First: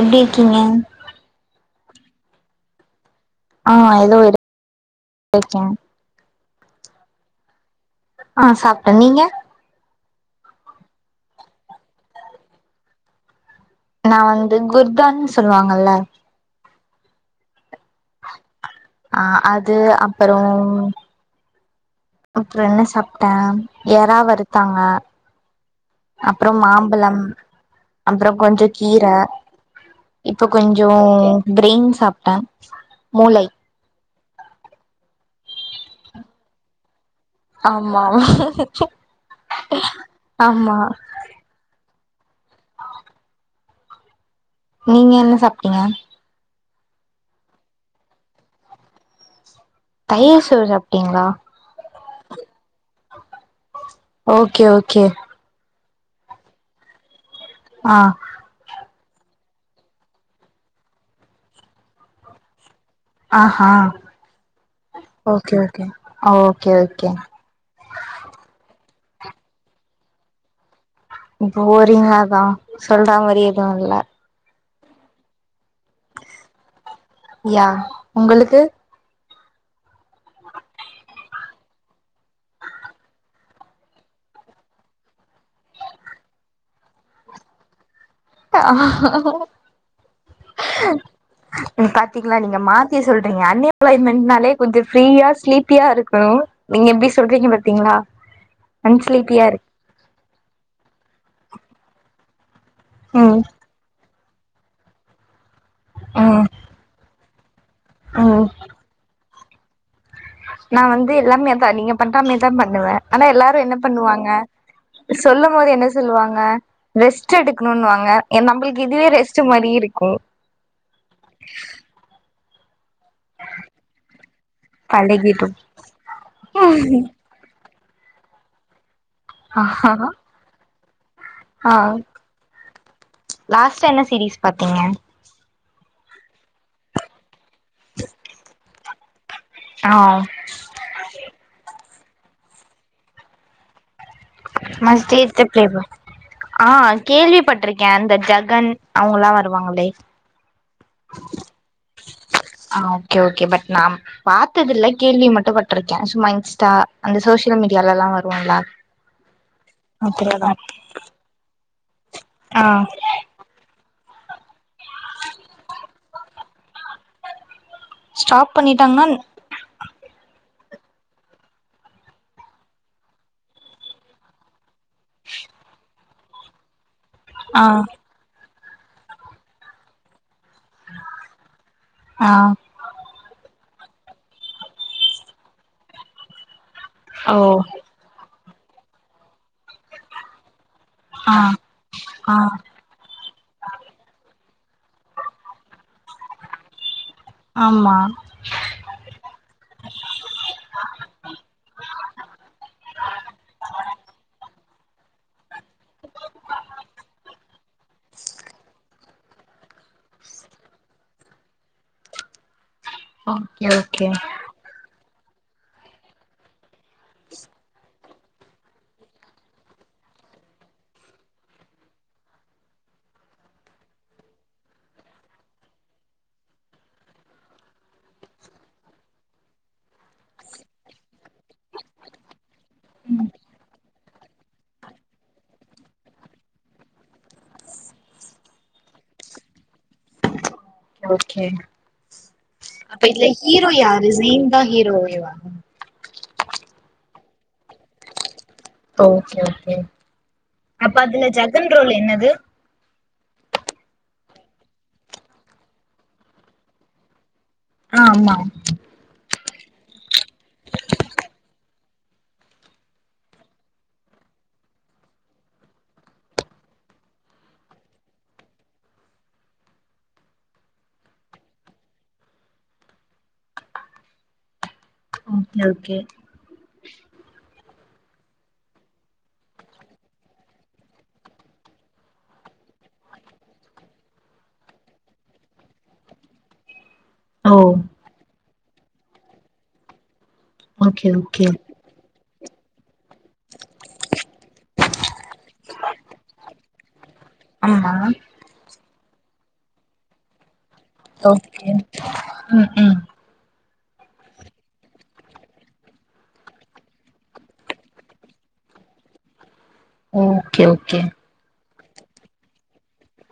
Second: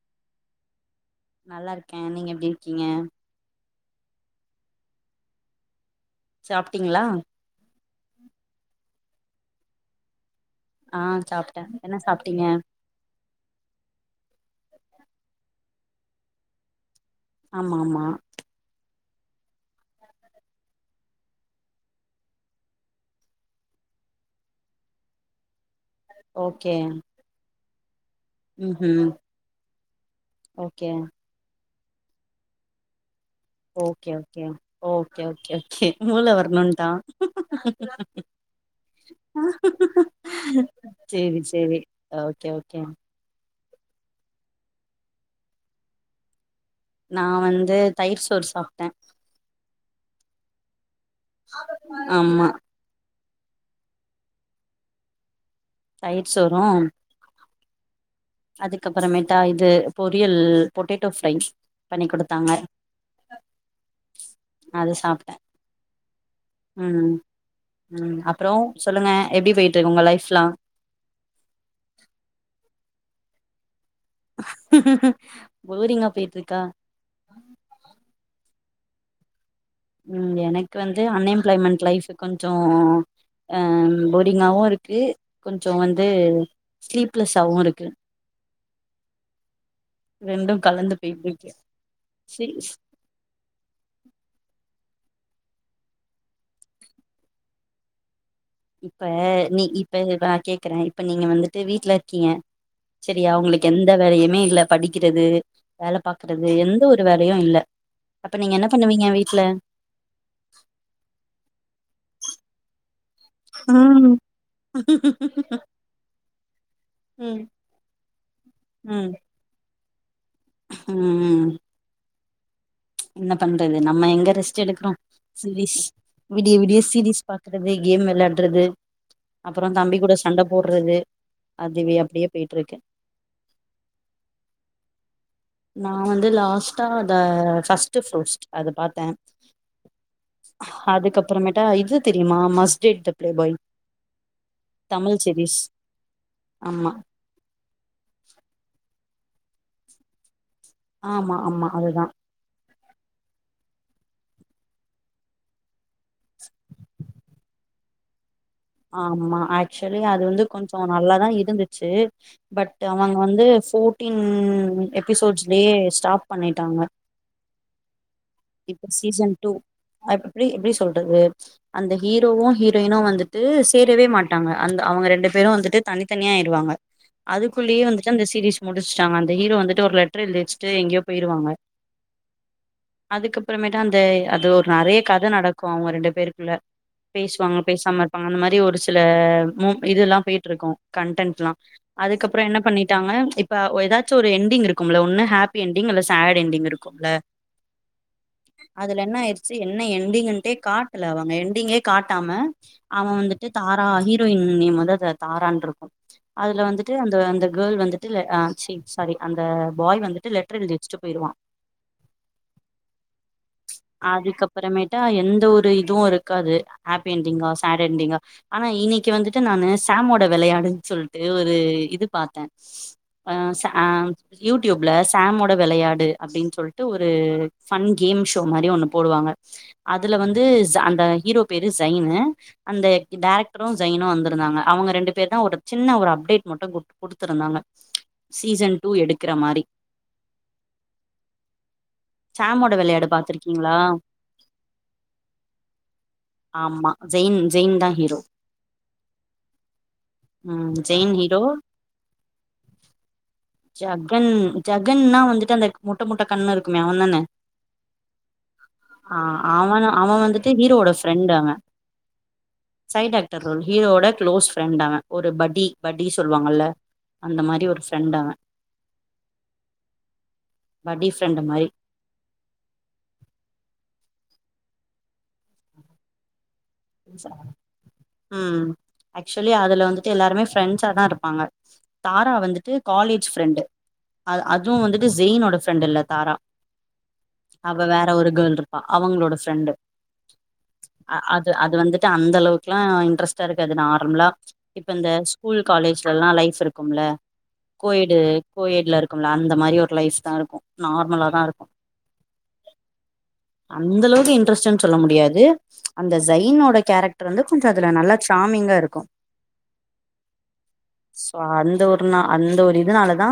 எப்டி இருக்கீங்க நல்லாருக்கேன் நீங்க எப்டி இருக்கீங்க ஆ ஏதோ இருக்கேன் சாப்ட்டீங்களா ஆ சாப்ட்டேன் நீங்க ஆ சாப்ட்டன் என்ன சாப்ட்டீங்க நான் வந்து குர்தான்னு சொல்லுவாங்கல்ல ஆமா ஆமா ஆஹ் அது அப்புறோம் அப்புறோம் என்ன சாப்ட்டன் ஏறா வருத்தாங்க அப்றோம் ஓகே மாம்பழம் அப்புறோம் கொஞ்ஜோ ம் கீர ம் இப்போ ஓகே கொஞ்ஜோம் பிரெயின் சாப்ட்டன் மூளை okay okay okay okay okay மூல வரணு தான் ஆமா ஆமா சேரி சேரி ஓகே ஓகே நீங்க என்ன சாப்ட்டீங்க நா வந்து தயிர் சோறு சாப்ட்டன் தையிர் சோர் சாப்டிங்ளா ஆமா ஓகே ஓகே தயிர் சோறும் ஆ அதுக்கப்புறமேட்டா இது பொரியல் பொட்டேட்டோ ஃப்ரை பண்ணி கொடுத்தாங்க ஆ ஆ அது சாப்ட்டே ஓகே ஓகே ஆ ஓகே ம் ஓகேங்க ம் அப்றோம் சொல்லுங்க எப்டி போயிட்டு இருக்கு உங்க லைஃப்லாம் போரிங்காதான் சொல்ற மாரி எதுவும் இல்ல போரிங்கா போயிட்டு இருக்கா யா உங்களுக்கு ம் எனக்கு வந்து அன்எம்ப்ளாய்மெண்ட் லைஃப் கொஞ்சோ அ போரிங்காவு இருக்கு கொஞ்சோ வந்து ஸ்லீப்லெஸ்ஸாவு இருக்கு ரெண்டு கலந்து போயிட்டு இருக்கு பாத்திங்ளா செரி நீங்க மா த்தி சொல்ட்டீங்க அன்எம்ப்லாய்மெண்ட்னாலே கொஞ்சோ ஃப்ரீயா ஸ்லீப்பியா இருக்கு நீங்க எப்டி சொல்றீங்க பாத்தீங்ளா இப்ப நீ இப்ப நா கேக்குறே இப்ப நீங்க வந்துட்டு வீட்ல இருக்கீங்க செரியா ம் உங்ளுக் எந்த வேலையுமே இல்ல படிக்றது வேலை ம் பாக்றது எந்த ஒரு வேலையு இல்ல அப்ப ம் நீங்க என்ன பண்ணுவீங்க வீட்ல நா வந்து எல்லாமே தா நீங்க பண்றமே தா பண்ணுவே ஆனா எல்லாரு என்ன ம் பண்ணுவாங்க சொல்லும் போது என்ன சொல்லுவாங்க ரெஸ்ட் ம் எடுக்கணுனு வாங்க எ நம்ளுக்கு இதுவே ரெஸ் ட் மாறி இருக்கு ம்ம் என்ன பண்றது நம்ம எங்க ரெஸ்ட் எடுக்றோ பழகிடு சீரிஸ் விடிய விடிய சீரீஸ் பாக்றது கேம் விளாட்றது அப்றோ தம்பி கூட சண்ட போட்றது அதுவே அப்டியே போயிட் இருக்கு லாஸ்ட்டா என்ன சீரீஸ் பாத்தீங்க நா வந்து லாஸ்ட்டா அத ஃபர்ஸ்ட் ஃப்ரூட்ஸ் அத பாத்தே ஆ அதுக் அப்புறமேட்டா இது தெரியுமா must date the playboy must Tamil date the series playboy ஆ ஆமா கேள்வி பட் இருக்கே அந்த ஜெகன் அவங்கல்லா வருவாங்களே ஆமா ஆமா அதுதா ஆ ஓகே ஓகே பட் நா பாத்தது இல்ல கேள்வி மட்டு பட்டு ட்ருக்கே சும்மா இன்ஸ்டா அந்த சோசியல் மீடியாலல்லா வருவோல்லா ஆமா ஆக்சுலி அது வந்து கொஞ்சோ நல்லாதா இருந்துச்சு ஆ பட் அவங் வந்து ஃபோர்டீன் எபிசோட்ஸ்லயே ஸ்டாப் பண்ணிட்டாங்க ஸ்டாப் இப்போ பண்ணிட்டாங்கன்னா சீசன் டூ எப்டி எப்டி சொல்றது அந்த ஹீரோவு ஹீரோயினு வந்துட்டு சேரவே மாட்டாங்க அந்த அவங்க ரெண்டு பேரு வந்துட்டு தனித்தனியா ஆயிடுவாங்க ஆ அதுக்குள்ளயே வந்துட்டு அந்த சீரீஸ் முடிச்ட்டாங்க அந்த ஹீரோ வந்துட்டு ஒரு லெட்டர் எழுதி வச்சுட்டு எங்யோ போயிருவாங்க ஆ அதுக் அப்புறமேட்டு அந்த அது ஒரு நறைய கத நடக்கு அவங்க ரெண்டு பேருக்குள்ள ஓ பேசுவாங்க பேசாம இருப்பாங்க அந்த மாரி ஒரு சில மூ இதுல்லா பேயிட்ருக்கோ ஆ கண்டென்ட்ல்லா ஆ அதுக்கப்றோ என்ன பண்ணி டாங்க இப்ப ஒ ஏதாச்சு ஒரு எண்டிங் இருக்கும்ல ஒன்னு ஹப்பி எண்டிங் இல்ல சட் எண்டிங் இருக்கு ல ஆமா அதுல என்ன ஆயிருச்சு என்ன எண்டிங்ன்டே காட்டல அவங்க எண்டிங்கே காட்டாம அவ வந்துட்டு தாரா ஹீரோயின் நேம் வந்து அத தாரான்ருக்கு அதுல வந்துட்டு அந்த அந்த கேர்ள் வந்துட்டு அ சி சாரி அந்த பாய் வந்துட்டு லெட்டர் எழுதி வச்சிட்டு போயிருவா ஓகே ஓ அதுக் அப்புறமேட்டா எந்த ஒரு இதுவு இருக்காது ஹப்பி எண்டிங்கா சேட் எண்டிங்கா ஆனா இன்னைக்கு வந்துட்டு நானு சம்மோட வெளயாடுன் சொல்ட்டு ஒரு இது பாத்தே அ சம் யூடியூப்ல சம்மோட வெளயாடு அப்படின் சொல்ட்டு ஒரு ஃபன் கேம் ஷோ மாரி ஒன்னு போடுவாங்க அதுல வந்து ஷ் அந்த ஹீரோ பேரு ஷைனு அந்த டைரக்டரு ஷைனு வந்திருந்தாங்க அவங்க ரெண்டு பேர் தா ஒரு சின்ன ஒரு அப்டேட் மட்டு குட் குடுத்துருந்தாங்க சீசன் டூ எடுக்கிற மாரி ஓகே சாமோட அப்ப வெளையாடு இதுல ஹீரோ பாத்திருக்கீங்களா யாரு ஸெய்ன்தா ஹீரோவேவா ஆமா ஜெயின் ஜெயின் தா ஹீரோ ஓகே ஓகே ம் அப்ப ஜெயின் அதுல ஹீரோ ஜகன் ரோல் என்னது ஜகன் ஜகன்னா வந்துட்டு அந்த முட்ட முட்ட கண்ணுருக்குமே அவன்தான ஆ ஆமா ஆ அவன அவ வந்துட்டு ஹீரோட ஃப்ரெண்டு அவ சைட் ஆக்டர் ரோல் ஹீரோவோட க்ளோஸ் ஃப்ரெண்ட் அவ ஒரு பட்டி பட்டி சொல்வாங்கல்ல அந்த மாரி ஒரு ஃப்ரெண்ட் அவ பட்டி ஃப்ரெண்டு மாரி ஓகே ஓகே ம் ஆக்சுவலி அதுல வந்துட்டு எல்லாருமே ஃப்ரெண்ஸாதா இருப்பாங்க தாரா வந்துட்டு காலேஜ் ஃப்ரெண்டு அ அதுவு வந்துட்டு ஜெயினோட ஃப்ரெண்டில்ல தாரா ஓ அவ வேற ஒரு கேள்ருப்பா அவங்களோட ஃப்ரெண்டு ஓகே ஓகே அது அது வந்துட்டு அந்தளவுக்குலா இன்ட்ரெஸ்ட்டா இருக்காது நார்மலா இப்போ இந்த ஸ்கூல் காலேஜ்லலா லைஃப் இருக்கும்ல ஆமா கோயெடு கோயெட்லருக்கும்ல அந்த மாரி ஒரு லைஃப்தா இருக்கு நார்மலாதா ஓகே இருக்கு ம் ம் அந்தளவுக்கு இன்ட்ரெஸ்டுன் சொல்ல முடியாது ஜயினோட கேரக்டர் வந்து கொஞ்சோ அதுல நல்லா சாம்மிங்கா இருக்கு ஓகே ஓகே சோ அந்த ஒரு நா அந்த ஒரு இதுனாலதா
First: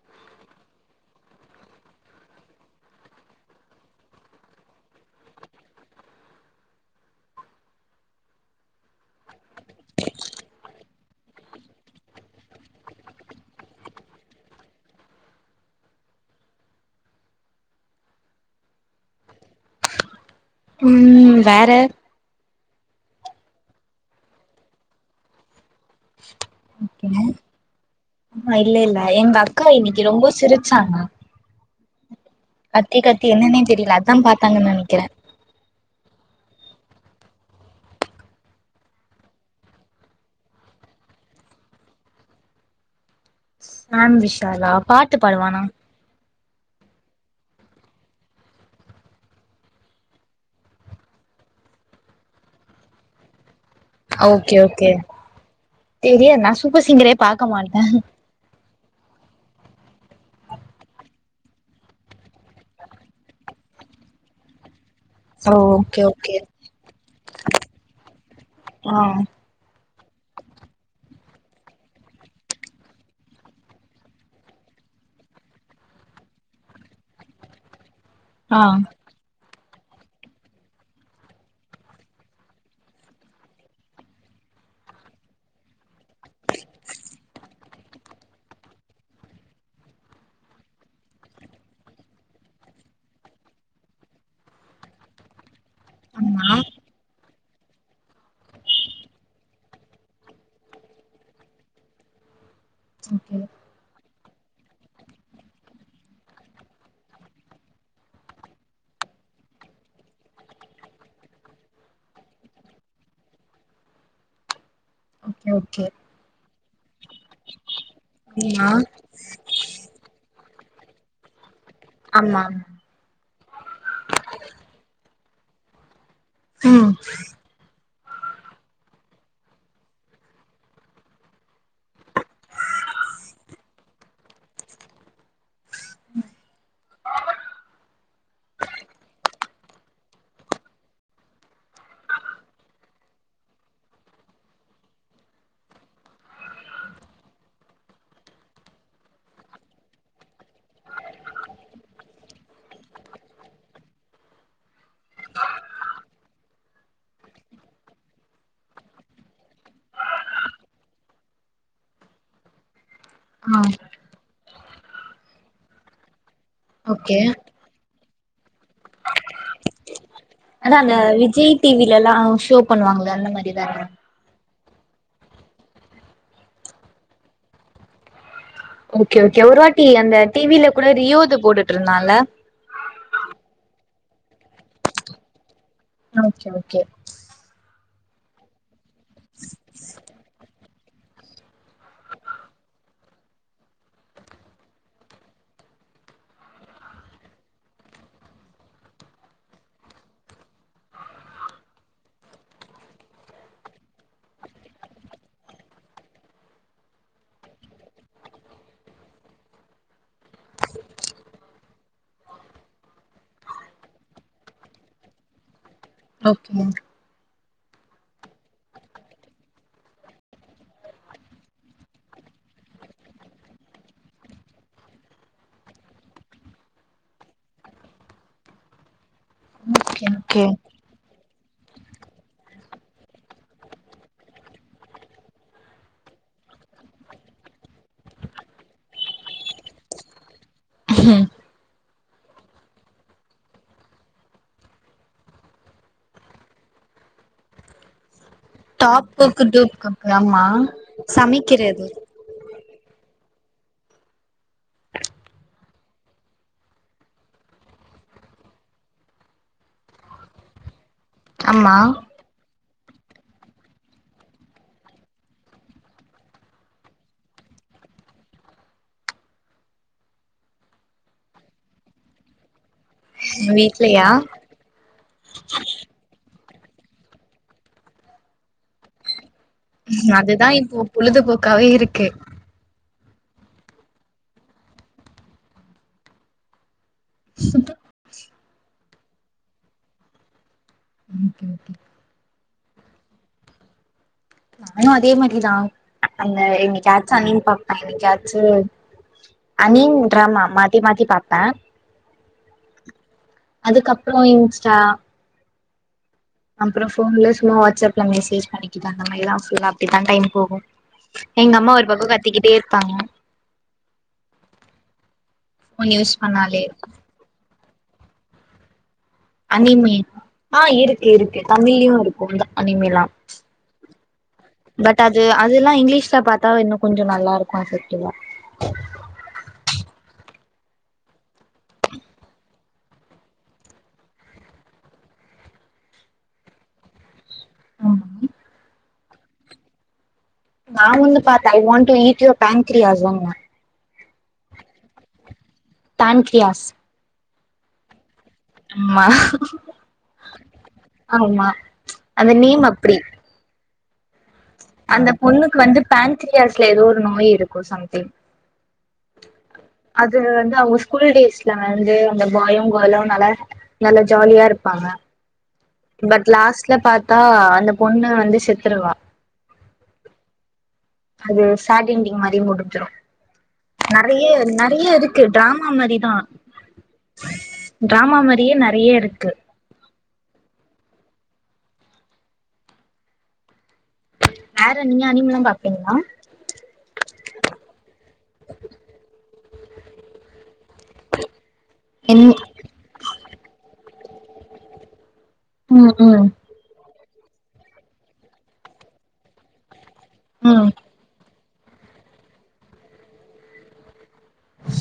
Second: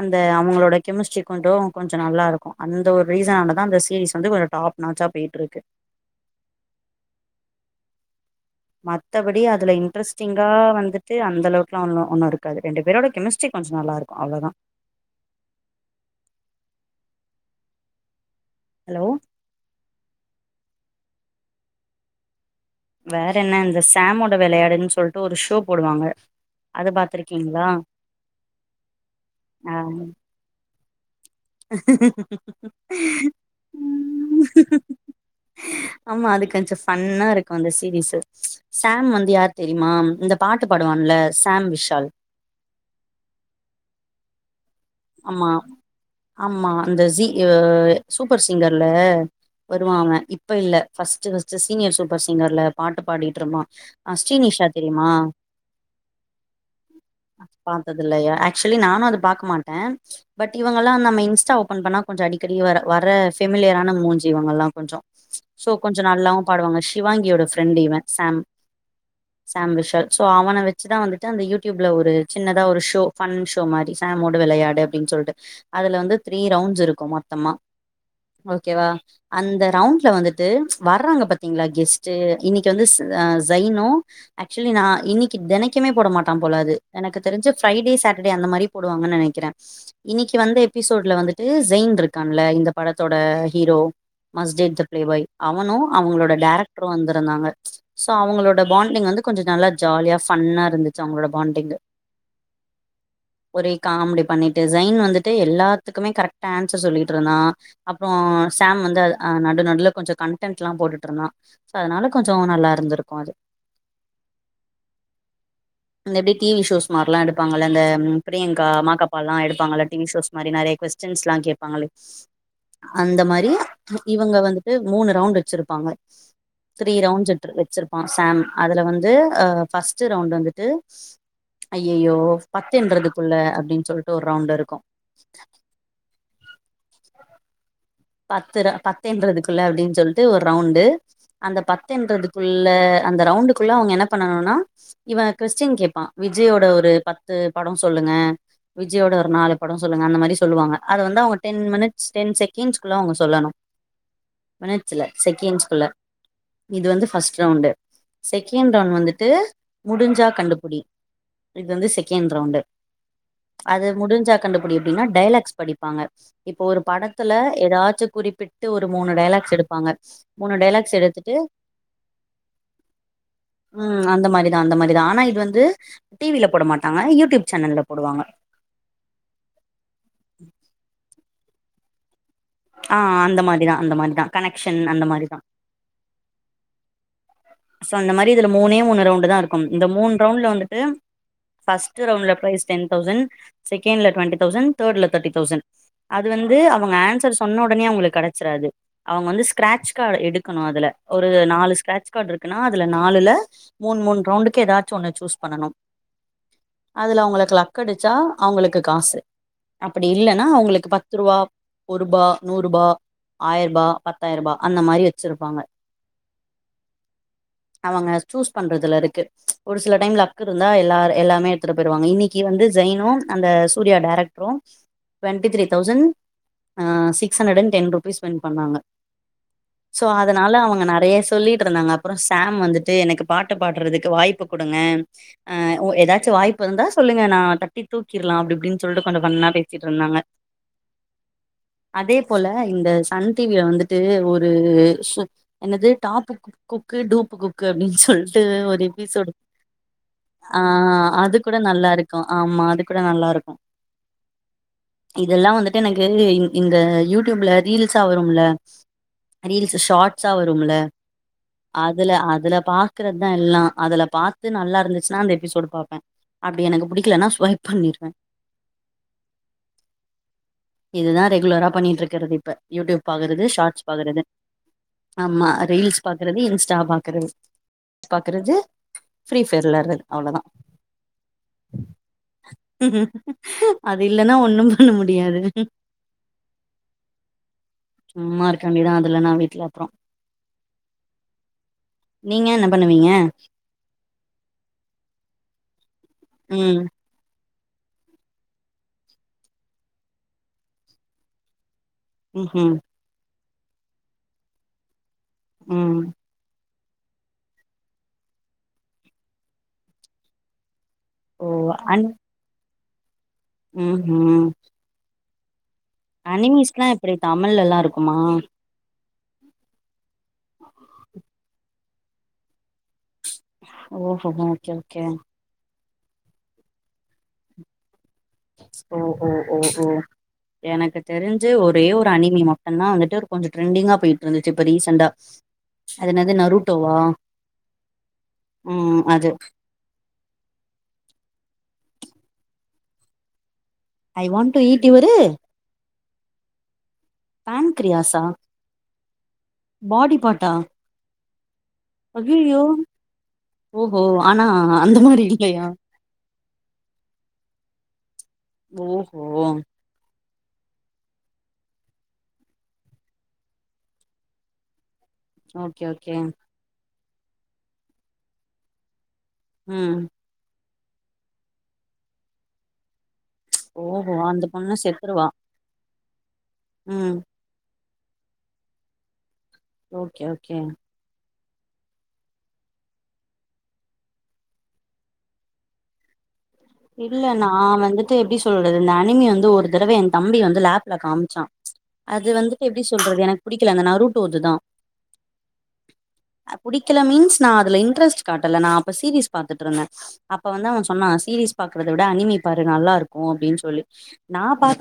அந்த அவுங்களோட கெமிஸ்ட்ரி கொண்டு கொஞ்சோ நல்லாருக்கோ அந்த ஒரு ரீசனாலதா அந்த சீரிஸ் வந்து கொஞ்ச டாப் நாச்சா போயிட்டுருக்கு மத்தபடி அதுல இன்ட்ரெஸ்டிங்கா வந்துட்டு அந்தளவ்குலா ஒன்னு ஒன்னுருக்காது ரெண்டு பேரோட கெமிஸ்ட்ரி கொஞ்சோ நல்லாருக் அவ்ளதா ஹலோ ம் வேற வேற என்ன இந்த சாமோட விளையாடுன் சொல்ட்டு ஒரு ஷோ போடுவாங்க அது பாத்துருக்கீங்களா அ அ இல்ல இல்ல எங்க அக்கா இன்னிக்கு ரொம்போ சிரிச்சாங்க கத்தி கத்தி என்னன்னே தெரில அதா பாத்தாங்கன் நனைக்கிற ஆமா அது கொஞ்சோ ஃபன்னா இருக்கு அந்த சீரீஸு சாம் வந்து யார் தெரிமா இந்த பாட்டு பாடுவான்ல சாம் விஷால் சாம் விஷாலா பாட்டு ஆமா பாடுவானா ஆமா அந்த ஸீ ஆ சூப்பர் சிங்கர்ல வருவா அவே இப்ப இல்ல ஃபஸ்ட்டு ஃபஸ்ட்டு சீனியர் சூப்பர் சிங்கர்ல பாட்டு பாடிட்டுருந்தா ஓகே ஸ்ரீநிஷா ஓகே தெரியுமா தெரியாது நா சூப்பர் சிங்கரே பாக்க மாட்டே பாத்ததில்லயா ஆக்சலி நானு அத பாக்க மாட்டே பட் இவங்கல்லா நம்ம இன்ஸ்டா ஓபன் பண்ணா கொஞ்ச அடிக்கடி வர வர ஃபெமிலியறான மூஞ்சி இவங்கள்லா கொஞ்சோ சோ கொஞ்ச ஓகே ஓகே நல்லாவு பாடுவாங்க ஷிவாங்கியோட ஃப்ரெண்டு இவ சாம் ஆ சாம் விஷால் சோ அவன வெச்சுதா வந்துட்டு அந்த யூடியூப்ல ஒரு சின்னதா ஒரு ஷோ ஃபன்ஷோ மாரி சாமோ டு விளையாடு அப்டின் சொல்ட்டு அதுல வந்து த்ரீ ரவுண்ஸிருக்கு மொத்தமா ஆ ஓகேவா அந்த ரவுண்ட்ல வந்துட்டு வர்றாங்க பாத்தீங்களா கெஸ்ட்டு இன்னிக்கு வந்து ச அ சயினு ஆக்சுலி நா இன்னிக்கு தெனைக்குமே போட மாட் த்தா போல அது எனக்கு தெரிஞ்சு ஃப்ரைடே சாட்டடே அந்த மாரி போடுவாங்கன் நெனை க்கிறே இன்னிக்கி வந்த எபிசோட்ல வந்துட்டு ஜெயின் இருக்கான்ல இந்த படத்தோட hero must date the playboy அவனு அவுங்களோட டேரெக்ட்ரு வந்துருந்தாங்க ஸோ அவுங்களோட பாண்டிங் வந்து கொஞ்சொ நல்லா ஜாலியா ஃபன்னாருந்துச்சு அவுங்களோட பாண்டிங்கு ஓகே ஒரே காம்டி பண்ணிட்டு ஜெய்ன் வந்துட்டு எல்லாத்துக்குமே கரெக்ட்டா ஆன்சர் சொல்லிட்ருந்தா அப்றோ சாம் வந்து அ நடுநடுல கொஞ்சொ கன்டன்ட்லா போட்டுட்ருந்தா ஸோ அதனால கொஞ்சோ நல்லாருந்திருக்கு அது ஓகே ஓகே இந்தப்டி டிவி ஷோஸ் மார்லா எடுப்பாங்கல இந்த நீயா பிரியங்கா மாகாப் பாலா எடுப்பாங்கல டிவி ஷோஸ் மாரி நறைய கொஸ்டின்ஸ்லா கேப்பாங்ளே ஆமா அந்த மாரி இவுங்க வந்துட்டு மூனு ரவுண்டு வச்சிருப்பாங்க ம் த்ரீ ரவுண்ட்ஸ் ட்ரு வச்சிருப்பா சாம் அதுல வந்து அ ஃபஸ்ட்டு ரவுண்ட் வந்துட்டு அய்யய்யோ பத்தெண்றதுக்குள்ள அப்டின் சொல்ட்டு ஒரு ரவுண்ட் இருக்கு பத்துர பத்தென்றதுக்குள்ள அப்டின் சொல்ட்டு ஒர் ரவுண்டு அந்த பத்தென்றதுக்குள்ள அந்த ரவுண்டுக்குள்ள அவுங்க என்ன பண்ணனுனா இவே கொஸ்டின் கேப்பா விஜயோட ஒரு பத்து படோ சொல்லுங்க விஜயோட ஒரு நாலு படோ சொல்லுங்க அந்த மாரி சொல்வாங்க அத வந்து அவுங்க டென் மினிட்ஸ் டென் செக்கெண்ட்ஸ் குள்ள அவுங்க சொல்லனு மினிட்ஸ்ஸில்ல செக்கண்ட்ஸ் குள்ள இது வந்து ஃபர்ஸ்ட் ரவுண்டு செகண்ட் ரவுண்ட் வந்துட்டு முடிஞ்சா கண்டுபுடி இது வந்து செகண்ட் ரவுண்டு ஆ அது முடிஞ்சா கண்டுபுடி அப்டின்னா டைலாக்ஸ் படிப்பாங்க இப்ப ஒரு ஓகே படத்துல எதாச்சு குறிப்பிட்டு ஒரு மூனு டைலாக்ஸ் எடுப்பாங்க மூணு அதா அந்த டைலாக்ஸ் எடுத்துட்டு விஜய் டிவி லலலா ஷோ பண்ணுவாங்ள அந்த மாரிதான ம் அந்த மாரிதா அந்த மாரி தா ஆனா இதுவந்து டிவி ல போட மாட்டாங்க யூடியூப் சேனல் ல போடுவாங்க ஓகே ஓகே ஒரு வாட்டி அந்த டிவி ல கூட ரியோ து போட்டுட்ருந்தால ஆ அந்த மாரிதா அந்த மாரிதா கனக்ஷன் அந்த மாரிதா ஓகே ஓகே ஸோ அந்த மாரி இதுல மூனே மூனு ரவுண்ட் தாருக்கும் இந்த மூன் ரவுண்ட்ல வந்துட்டு ஃப்ர்ஸ்ட்டு ரவுண்ட்ல ப்ரைஸ் டென் தௌசண்ட் செகண்ட்ல ட்வெண்டி தௌசண்ட் தேர்ட்ல தேர்ட்டி தௌசண்ட் அது வந்து அவங்க ஆன்சர் சொன்ன ஒடனே அவுங்களுக்கு கெடச்சுராது அவுங்க வந்து ஸ்கிராட்ச் கார்டு எடுக்கனு அதுல ஒரு நாலு ஸ்கிராட்ச் கார்டு இருக்குன்னா அதுல நாலுல மூன் மூன் ரவுண்டுக்கு எதாச்சு ஒன்னு சூஸ் பண்ணனு அதுல அவுங்களுக்கு லக்கடிச்சா அவுங்களுக்கு காசு அப்டி இல்லனா அவுங்களுக்கு பத்துரூவா ஒருபா நூறுபா ஆயர்பா பத்தாய்ருபா அந்த மாரி வச்சுருப்பாங்க ஓகே அவங்க சூஸ் பண்றதுலருக்கு ஒரு சில டைம் லக்குருந்தா எல்லார் எல்லாமே எட்த்துட்டு போய்ருவாங்க இன்னி க்கி வந்து ஜெய்னு அந்த Surya director twenty three thousand ஆ சிக்ஸ்ஹண்ட்ரடன் டென் ருபீஸ் வின் பண்ணாங்க ஸோ ஓகே ஓகே அதனால அவங்க நறயா சொல்லி ட்ருந்தாங்க அப்றோ சாம் வந்துட்டு எனக்கு பாட்டு பாட்றதுக்கு வாய்ப்பு குடுங்க ஆ எதாச்சு வாய்ப்பிருந்தா சொல்லுங்கணா தட்டி தூக்கிர்லா அப்டி இப்டின் சொல்ட்டு கொஞ்சோ ஃபன்னா பேசிட்ருந்தாங்க ம் அதே போல இந்த சன் டி வில வந்துட்டு ஒரு சு என்னது டாப்பு குக்கு டூப்பு குக்கு அப்டின் சொல் டு ஒரு எப்பிஸோட் டாப்புக்கு டூப்புக்கு ஆமா ஆ அதுகூட சமைக்கிறது நல்லா இருக் கு ஆமா அதுகூட நல்லாருக்கு இதெல்லா வந்துட்டு எனக்கு இந்த யூடியூப்ல ரீல்ஸா வரும்ல ரீல்ஸு ஷாட்ஸா வரும்ல ஆமா அதுல அதுல பாக்குறதுதா எல்லா அதுல பாத்து நல்லா இருந்துச்சுன்னா அந்த எபிசோட் பாப்பே அப்டி எனக்கு புடிக்கலன்னா ஸ்வைப் பண்ணிடுவே இதுதா ரெகுலரா பண்ணிட்ருக்கிறது இப்ப யூடியூப் பாக்குறது ஷாட்ஸ் வீட்லயா பாக்குறது ஆமா ரீல்ஸ் பாக்குறது இன்ஸ்டா பாக்குறது பாக்குறது ஃப்ரீ ஃபயர் வெளா அதுதா இப்போ பொழுது போக்காவே இருக்கு அது இல்லனா ஒன்னும் பண்ண முடியாது சும்மா இருக்க வேண்டிதா அதுல்லனா வீட்ல அப்றோ ம் ஹும் நீங்க என்ன பண்ணுவீங்க நானு அதே மாரிதா அந்த ம் என்னிக்காச்சு அனிம் பாப்பே என்னைக்காச்சு அனிம் ட்ராமா மாத்தி மாத்தி பாப்பே ம் ஹும் அதுக்கப்றோ இன்ஸ்டா ம் அப்றோ ஃபோன்ல சும்மா வாட்ஸ் அப்ல மெசேஜ் பண்ணிக்கிட்டு அந்த மாரிதா ஃபுல்லா அப்டிதா டைம் போகு ஓ எங்க அம்மா ஒரு பக்கோ கத்திக்கிட்டே இருப்பாங்க ம் ஹும் ஃபோன் யூஸ் பண்ணாலே அனிமீஸ்லா எப்டி தமிழ்லலா இருக்குமா அனிமி ஆ இருக்கு இருக்கு தமிழயு இருக்கு அனிமிலா ஓஹோ ஓகே ஓகே அதுல்லா இங்கிலீஷ்ல பாத்தா இன்னு கொஞ்சோ நல்லா இருக்கு எஃபெக்டிவா ஓ ஓ ஓ ஓ எனக்கு தெரிஞ்சு ஒரே ஒரு அனிமி மட்டுதா வந்துட்டு கொஞ்சோ ட்ரெண்டிங்கா போயிட்டு இருந்துச்சு இப்ப ரீசண்டா அது என்னது நருட்டோவா ஆ ம் அது நான் வந்து பாத்தே I want to eat your பேங்க்ரியாஸ்னு I want to eat your pancreas பேன்க்கிரியாசா ஆமா பாடி பார்ட்டா ஆமா அந்த அய்யய்யோ நேம் அப்டி ஓஹோ ஆனா அந்த மாரி பொண்ணுக்கு இல்லையா வந்து பேன்கிரியாஸ்ல எதோ ஒரு நோய் இருக்கு சம்திங் ஓஹோ அது வந்து அவுங்க ஸ்கூல் டேஸ்ல வந்து அந்த பாயு கேளு நாலா நல்லா ஜாலியா இருப்பாங்க ஓகே ஓகே பட் லாஸ்ட்ல பாத்தா அந்தப் பொண்ணு வந்து செத்துருவா ம் அது சேட்டிங்டிங் மாரியு முடிஞ்சிரு ஓஹோ நெறைய அந்த பொண்ணு நெறைய செத்துருவா இருக்கு டிராமா மாரிதா ம் டிராமா மாரியே நெறைய இருக்கு ஓகே ஓகே வேற நீங்க அனிமல்லா பாப்பீங்ளா இல்ல நா வந்துட்டு எப்டி சொல்றது இந்த அனிமி வந்து ஒரு தடவ என் தம்பி வந்து லேப் ல காம்ச்சா அது வந்துட்டு எப்டி சொல்றது எனக்கு புடிக்கல அந்த நருட்டோது தா ம் ம் புடிக்கல மீன்ஸ் நா அதுல இன்ட்ரெஸ்ட் காட்டல நா அப்ப சீரீஸ் பாத்துட்டு இருந்த அப்ப ம் வந்து அவ அம்மா சீரீஸ் பாக்கறத விட அனிமி பாரு நல்லா இருக்கோ அப்டின்னு சொல்லி நா பாக்கற